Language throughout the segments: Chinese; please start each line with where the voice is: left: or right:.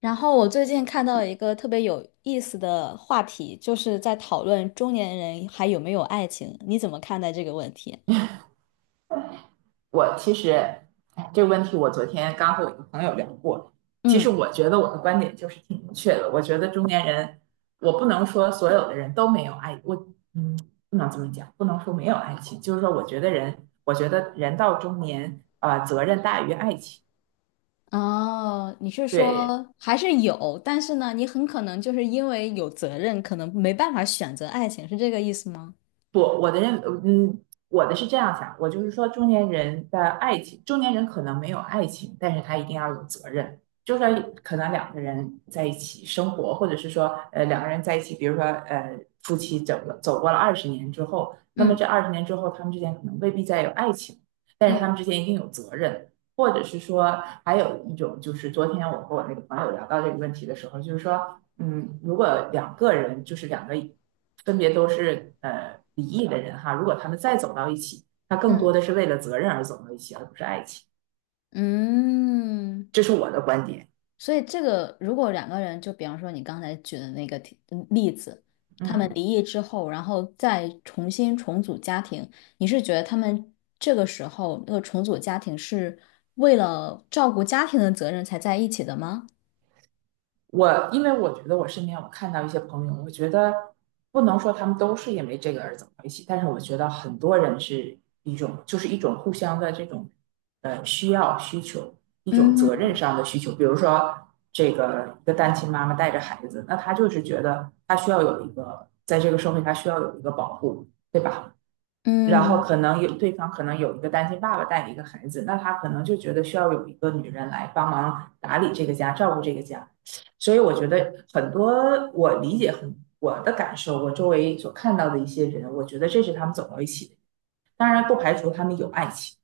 left: 然后我最近看到了一个特别有意思的话题，就是在讨论中年人还有没有爱情，你怎么看待这个问题？
right: 我其实，哎。这个问题我昨天刚和我一个朋友聊过。其实
left: 嗯，
right: 我觉得我的观点就是挺明确的。我觉得中年人，我不能说所有的人都没有爱，嗯，不能这么讲，不能说没有爱情。就是说，我觉得人，我觉得人到中年，啊，责任大于爱情。
left: 哦，你是
right: 对，
left: 说还是有，但是呢，你很可能就是因为有责任，可能没办法选择爱情，是这个意思吗？
right: 不，我的是这样想，我就是说，中年人的爱情，中年人可能没有爱情，但是他一定要有责任。就算可能两个人在一起生活，或者是说，两个人在一起，比如说，夫妻走过了二十年之后，那么这
left: 嗯
right: 二十年之后，他们之间可能未必再有爱情，但是他们
left: 嗯
right: 之间一定有责任。或者是说，还有一种，就是昨天我和我那个朋友聊到这个问题的时候，就是说。如果两个人，就是两个分别都是离异的人哈，如果他们再走到一起，那更多
left: 嗯
right: 的是为了责任而走到一起，而不是爱情。
left: 嗯，
right: 这是我的观点。
left: 所以这个如果两个人，就比方说你刚才举的那个 例子，他们
right: 嗯。
left: 离异之后，然后再重新重组家庭，你是觉得他们这个时候那个重组家庭是为了照顾家庭的责任才在一起的吗？
right: 我因为我觉得我身边我看到一些朋友，我觉得不能说他们都是因为这个而走到一起，但是我觉得很多人是一种互相的这种需求，一种责任
left: 嗯
right: 上的需求。比如说这个一个单亲妈妈带着孩子，那她就是觉得她需要有一个在这个社会她需要有一个保护，对吧？然后
left: 嗯。
right: 可能有对方可能有一个单亲爸爸带一个孩子，那他可能就觉得需要有一个女人来帮忙打理这个家，照顾这个家。所以我觉得很多我理解很我的感受，我周围所看到的一些人，我觉得这是他们走到一起的。当然不排除他们有爱情。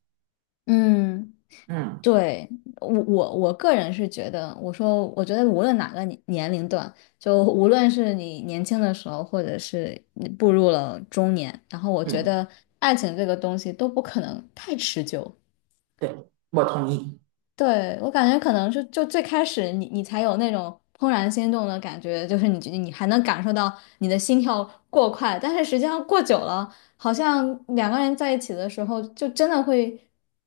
left: 嗯。
right: 嗯
left: 对，我个人是觉得，我说我觉得无论哪个年龄段，就无论是你年轻的时候，或者是你步入了中年，然后我觉
right: 嗯，
left: 得爱情这个东西都不可能太持久。
right: 对，我同意。
left: 对，我感觉可能是就最开始你才有那种怦然心动的感觉，就是你还能感受到你的心跳过快，但是实际上过久了，好像两个人在一起的时候，就真的会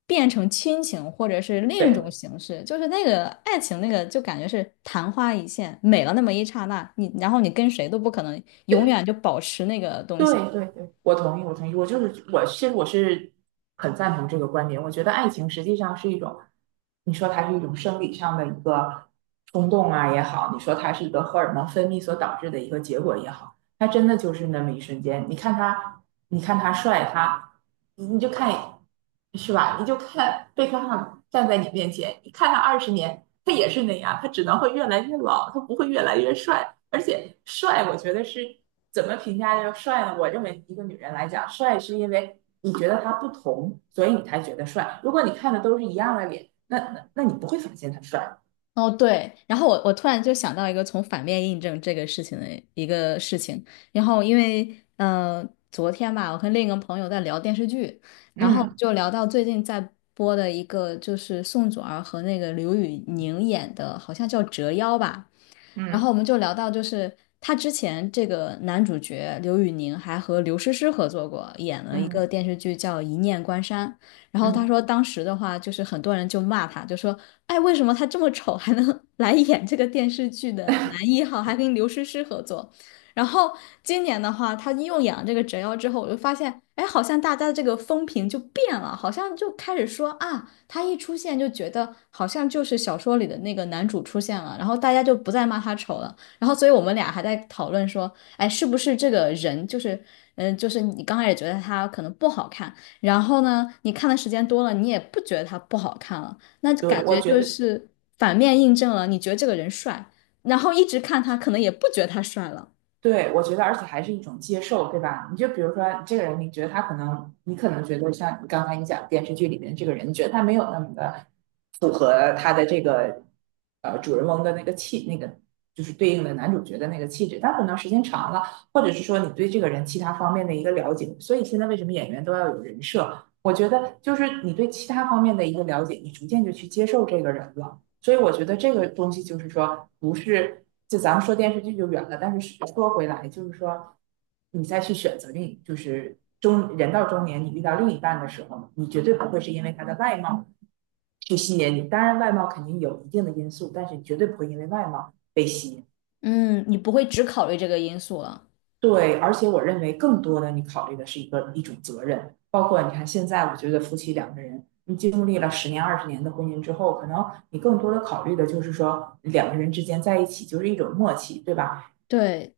left: 变成亲情或者是另一种
right: 对
left: 形式，就是那个爱情那个就感觉是昙花一现，美了那么一刹那，然后你跟谁都不可能永
right: 对，
left: 远就保持那个东西。
right: 对对对，我同意，我同意，我其实我是很赞同这个观点。我觉得爱情实际上是一种，你说它是一种生理上的一个冲动啊也好，你说它是一个荷尔蒙分泌所导致的一个结果也好，它真的就是那么一瞬间。你看他，你看他帅，他你就看，是吧？你就看贝克汉姆站在你面前，你看他二十年，他也是那样，他只能会越来越老，他不会越来越帅。而且帅，我觉得是怎么评价叫帅呢？我认为一个女人来讲，帅是因为你觉得他不同，所以你才觉得帅。如果你看的都是一样的脸，那你不会发现他帅。
left: 哦，对，然后我突然就想到一个从反面印证这个事情的一个事情，然后因为昨天吧，我跟另一个朋友在聊电视剧，然后
right: 嗯
left: 就聊到最近在播的一个就是宋祖儿和那个刘宇宁演的，好像叫《折腰》吧，然后
right: 嗯
left: 我们就聊到，就是他之前这个男主角刘宇宁还和刘诗诗合作过，演了一个
right: 嗯
left: 电视剧叫《一念关山》。然后他
right: 嗯，
left: 说，当时的话就是很多人就骂他，就说："哎，为什么他这么丑还能 来演这个电视剧的男一号，还跟刘诗诗合作？"然后今年的话，他又演了这个折腰之后，我就发现，哎，好像大家的这个风评就变了，好像就开始说啊。他一出现就觉得好像就是小说里的那个男主出现了，然后大家就不再骂他丑了。然后，所以我们俩还在讨论说，哎，是不是这个人就是，就是你刚开始觉得他可能不好看，然后呢，你看的时间多了，你也不觉得他不好看了，那感
right: 对，我
left: 觉
right: 觉
left: 就
right: 得
left: 是反面印证了你觉得这个人帅，然后一直看他，可能也不觉得他帅了。
right: 对，我觉得，而且还是一种接受，对吧？你就比如说，这个人，你觉得他可能，你可能觉得像你刚才你讲电视剧里面这个人，你觉得他没有那么的符合他的这个主人翁的那个气，那个就是对应的男主角的那个气质。但可能时间长了，或者是说你对这个人其他方面的一个了解，所以现在为什么演员都要有人设？我觉得就是你对其他方面的一个了解，你逐渐就去接受这个人了。所以我觉得这个东西就是说，不是就咱们说电视剧就远了，但是说回来，就是说你再去选择另，就是中人到中年，你遇到另一半的时候，你绝对不会是因为他的外貌去吸引你。当然，外貌肯定有一定的因素，但是你绝对不会因为外貌被吸引。
left: 嗯，你不会只考虑这个因素了。
right: 对，而且我认为更多的你考虑的是一个一种责任，包括你看现在，我觉得夫妻两个人，你经历了十年、二十年的婚姻之后，可能你更多的考虑的就是说两个人之间在一起就是一种默契，对吧？
left: 对，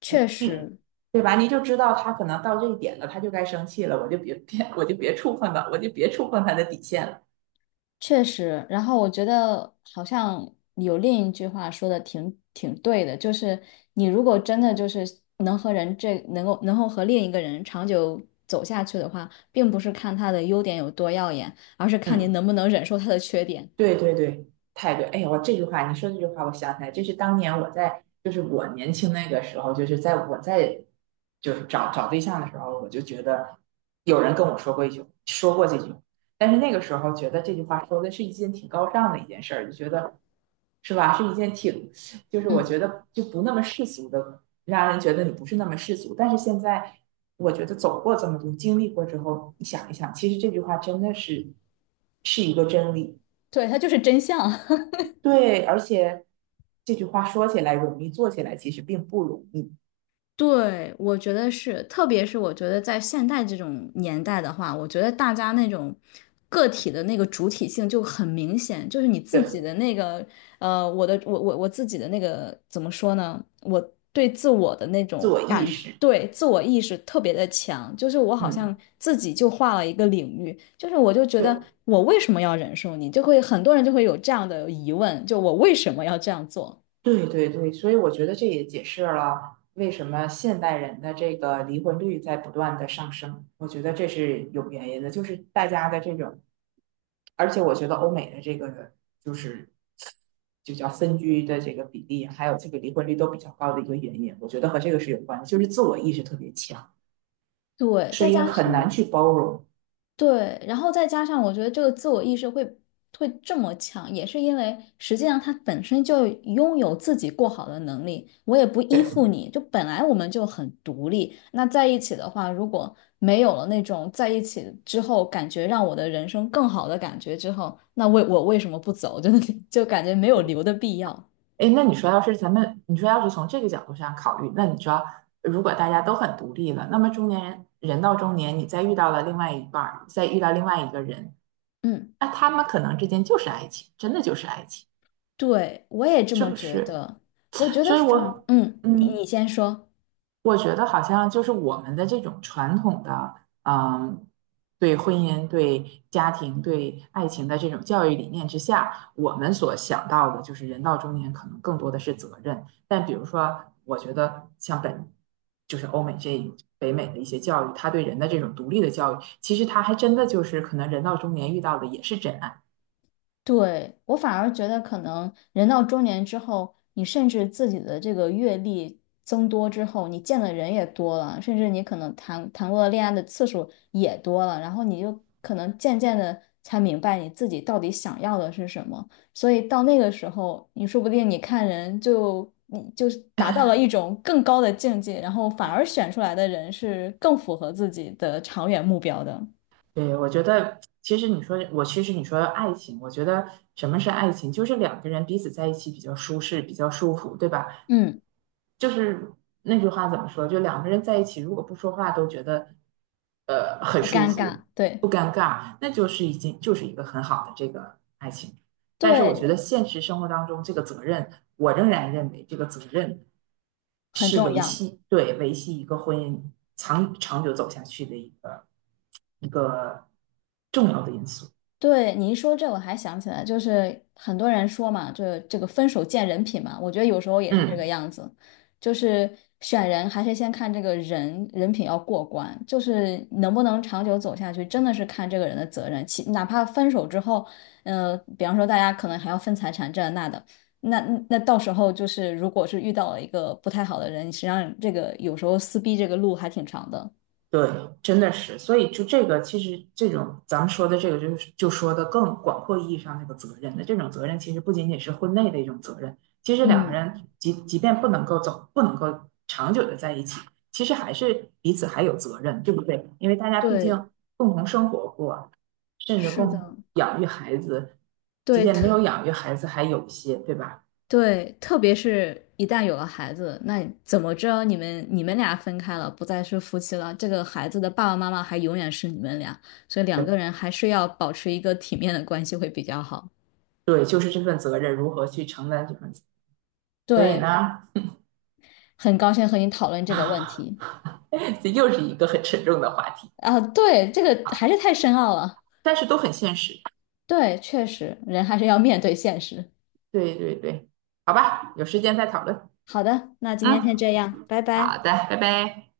left: 确
right: 你，
left: 实。
right: 对吧？你就知道他可能到这一点了，他就该生气了，我就别触碰到，我就别触碰他的底线了。
left: 确实，然后我觉得好像有另一句话说的挺对的，就是你如果真的就是能够和另一个人长久走下去的话，并不是看他的优点有多耀眼，而是看你
right: 嗯，
left: 能不能忍受他的缺点。
right: 对对对，太对！哎呦，我这句话你说这句话，我想起来，这是当年我在，就是我年轻那个时候，就是在就是找找对象的时候，我就觉得有人跟我说过一句，说过这句话，但是那个时候觉得这句话说的是一件挺高尚的一件事儿，就觉得是吧，是一件挺，就是我
left: 嗯，
right: 觉得就不那么世俗的，让人觉得你不是那么世俗。但是现在我觉得走过这么多，经历过之后，你想一想，其实这句话真的是一个真理。
left: 对，他就是真相。
right: 对，而且这句话说起来容易，做起来其实并不容易。
left: 对，我觉得是，特别是我觉得在现代这种年代的话，我觉得大家那种个体的那个主体性就很明显，就是你自己
right: 对，
left: 的那个，我自己的那个怎么说呢？我对自我的那
right: 自
left: 种
right: 我意
left: 感觉，
right: 识，
left: 对自我意识特别的强，就是我好
right: 嗯，
left: 像自己就画了一个领域，就是我就觉
right: 对，
left: 得我为什么要忍受你，就会很多人就会有这样的疑问，就我为什么要这样做？
right: 对对对，所以我觉得这也解释了为什么现代人的这个离婚率在不断的上升。我觉得这是有原因的，就是大家的这种，而且我觉得欧美的这个就是就叫分居的这个比例，还有这个离婚率都比较高的一个原因，我觉得和这个是有关的，就是自我意识特别强，
left: 对，
right: 所
left: 再
right: 以
left: 加
right: 很难
left: 上。
right: 去包容。
left: 对，然后再加上我觉得这个自我意识会这么强，也是因为实际上他本身就拥有自己过好的能力，我也不依附你，就本来我们就很独立，那在一起的话，如果没有了那种在一起之后感觉让我的人生更好的感觉之后，那我为什么不走？就感觉没有留的必要。
right: 哎，那你说，要是咱们，你说要是从这个角度上考虑，那你知道，如果大家都很独立了，那么中年人，人到中年，你再遇到了另外一半儿，再遇到另外一个人，
left: 嗯，
right: 那他们可能之间就是爱情，真的就是爱情，
left: 对，我也这
right: 是
left: 么
right: 不
left: 觉
right: 是？
left: 得。我觉得
right: 所以
left: 反，
right: 我，
left: 嗯，你
right: 嗯。
left: 你先说。
right: 我觉得好像就是我们的这种传统的，嗯，对婚姻、对家庭、对爱情的这种教育理念之下，我们所想到的就是人到中年可能更多的是责任。但比如说，我觉得像本就是欧美这北美的一些教育，对人人的这种独立其实还真就是可能到中年遇也爱。
left: 对，我反而觉得，可能人到中年之后，你甚至自己的这个阅历增多之后，你见的人也多了，甚至你可能谈过的恋爱的次数也多了，然后你就可能渐渐的才明白你自己到底想要的是什么。所以到那个时候，你说不定你就是达到了一种更高的境界，然后反而选出来的人是更符合自己的长远目标的。
right: 对，我觉得其实你说我其实你说爱情，我觉得什么是爱情，就是两个人彼此在一起比较舒适，比较舒服，对吧？
left: 嗯，
right: 就是那句话怎么说？就两个人在一起，如果不说话都觉得很
left: 不
right: 舒
left: 尴
right: 服，
left: 尬，
right: 不
left: 对
right: 尴尬，那就是已经就是一个很好的这个爱情。但是我觉得
left: 对，
right: 现实生活当中，这个责任，我仍然认为这个责任
left: 很
right: 是
left: 重
right: 维
left: 要。
right: 系，对，维系一个婚姻长久走下去的一个。一个重要的因素。
left: 对，你一说这，我还想起来，就是很多人说嘛，这个分手见人品嘛，我觉得有时候也是这个
right: 嗯，
left: 样子，就是选人还是先看这个人人品要过关，就是能不能长久走下去，真的是看这个人的责任。哪怕分手之后，比方说大家可能还要分财产这那的，那那到时候就是如果是遇到了一个不太好的人，实际上这个有时候撕逼这个路还挺长的。
right: 对，真的是，所以就这个，其实这种咱们说的这个，就是就说的更广阔意义上那个责任的这种责任，其实不仅仅是婚内的一种责任，其实两个
left: 嗯，
right: 人即便不能够走，不能够长久的在一起，其实还是彼此还有责任，对不对？因为大家毕竟
left: 对，
right: 共同生活过，甚至
left: 是
right: 共
left: 的，
right: 同养育孩子，即
left: 对，
right: 便没有养育孩子，还有一些，对吧？
left: 对，特别是一旦有了孩子，那怎么着你们俩分开了，不再是夫妻了，这个孩子的爸爸妈妈还永远是你们俩，所以两个人还是要保持一个体面的关系会比较好。
right: 对，就是这份责任如何去承担所以
left: 对，
right: 呢，
left: 很高兴和你讨论这个问题。
right: 这又是一个很沉重的话题，
left: 啊，对，这个还是太深奥了。
right: 但是都很现实。
left: 对，确实，人还是要面对现实。
right: 对对对，好吧，有时间再讨论。
left: 好的，那今
right: 嗯，
left: 天先这样，拜
right: 好
left: 拜。
right: 的，拜拜。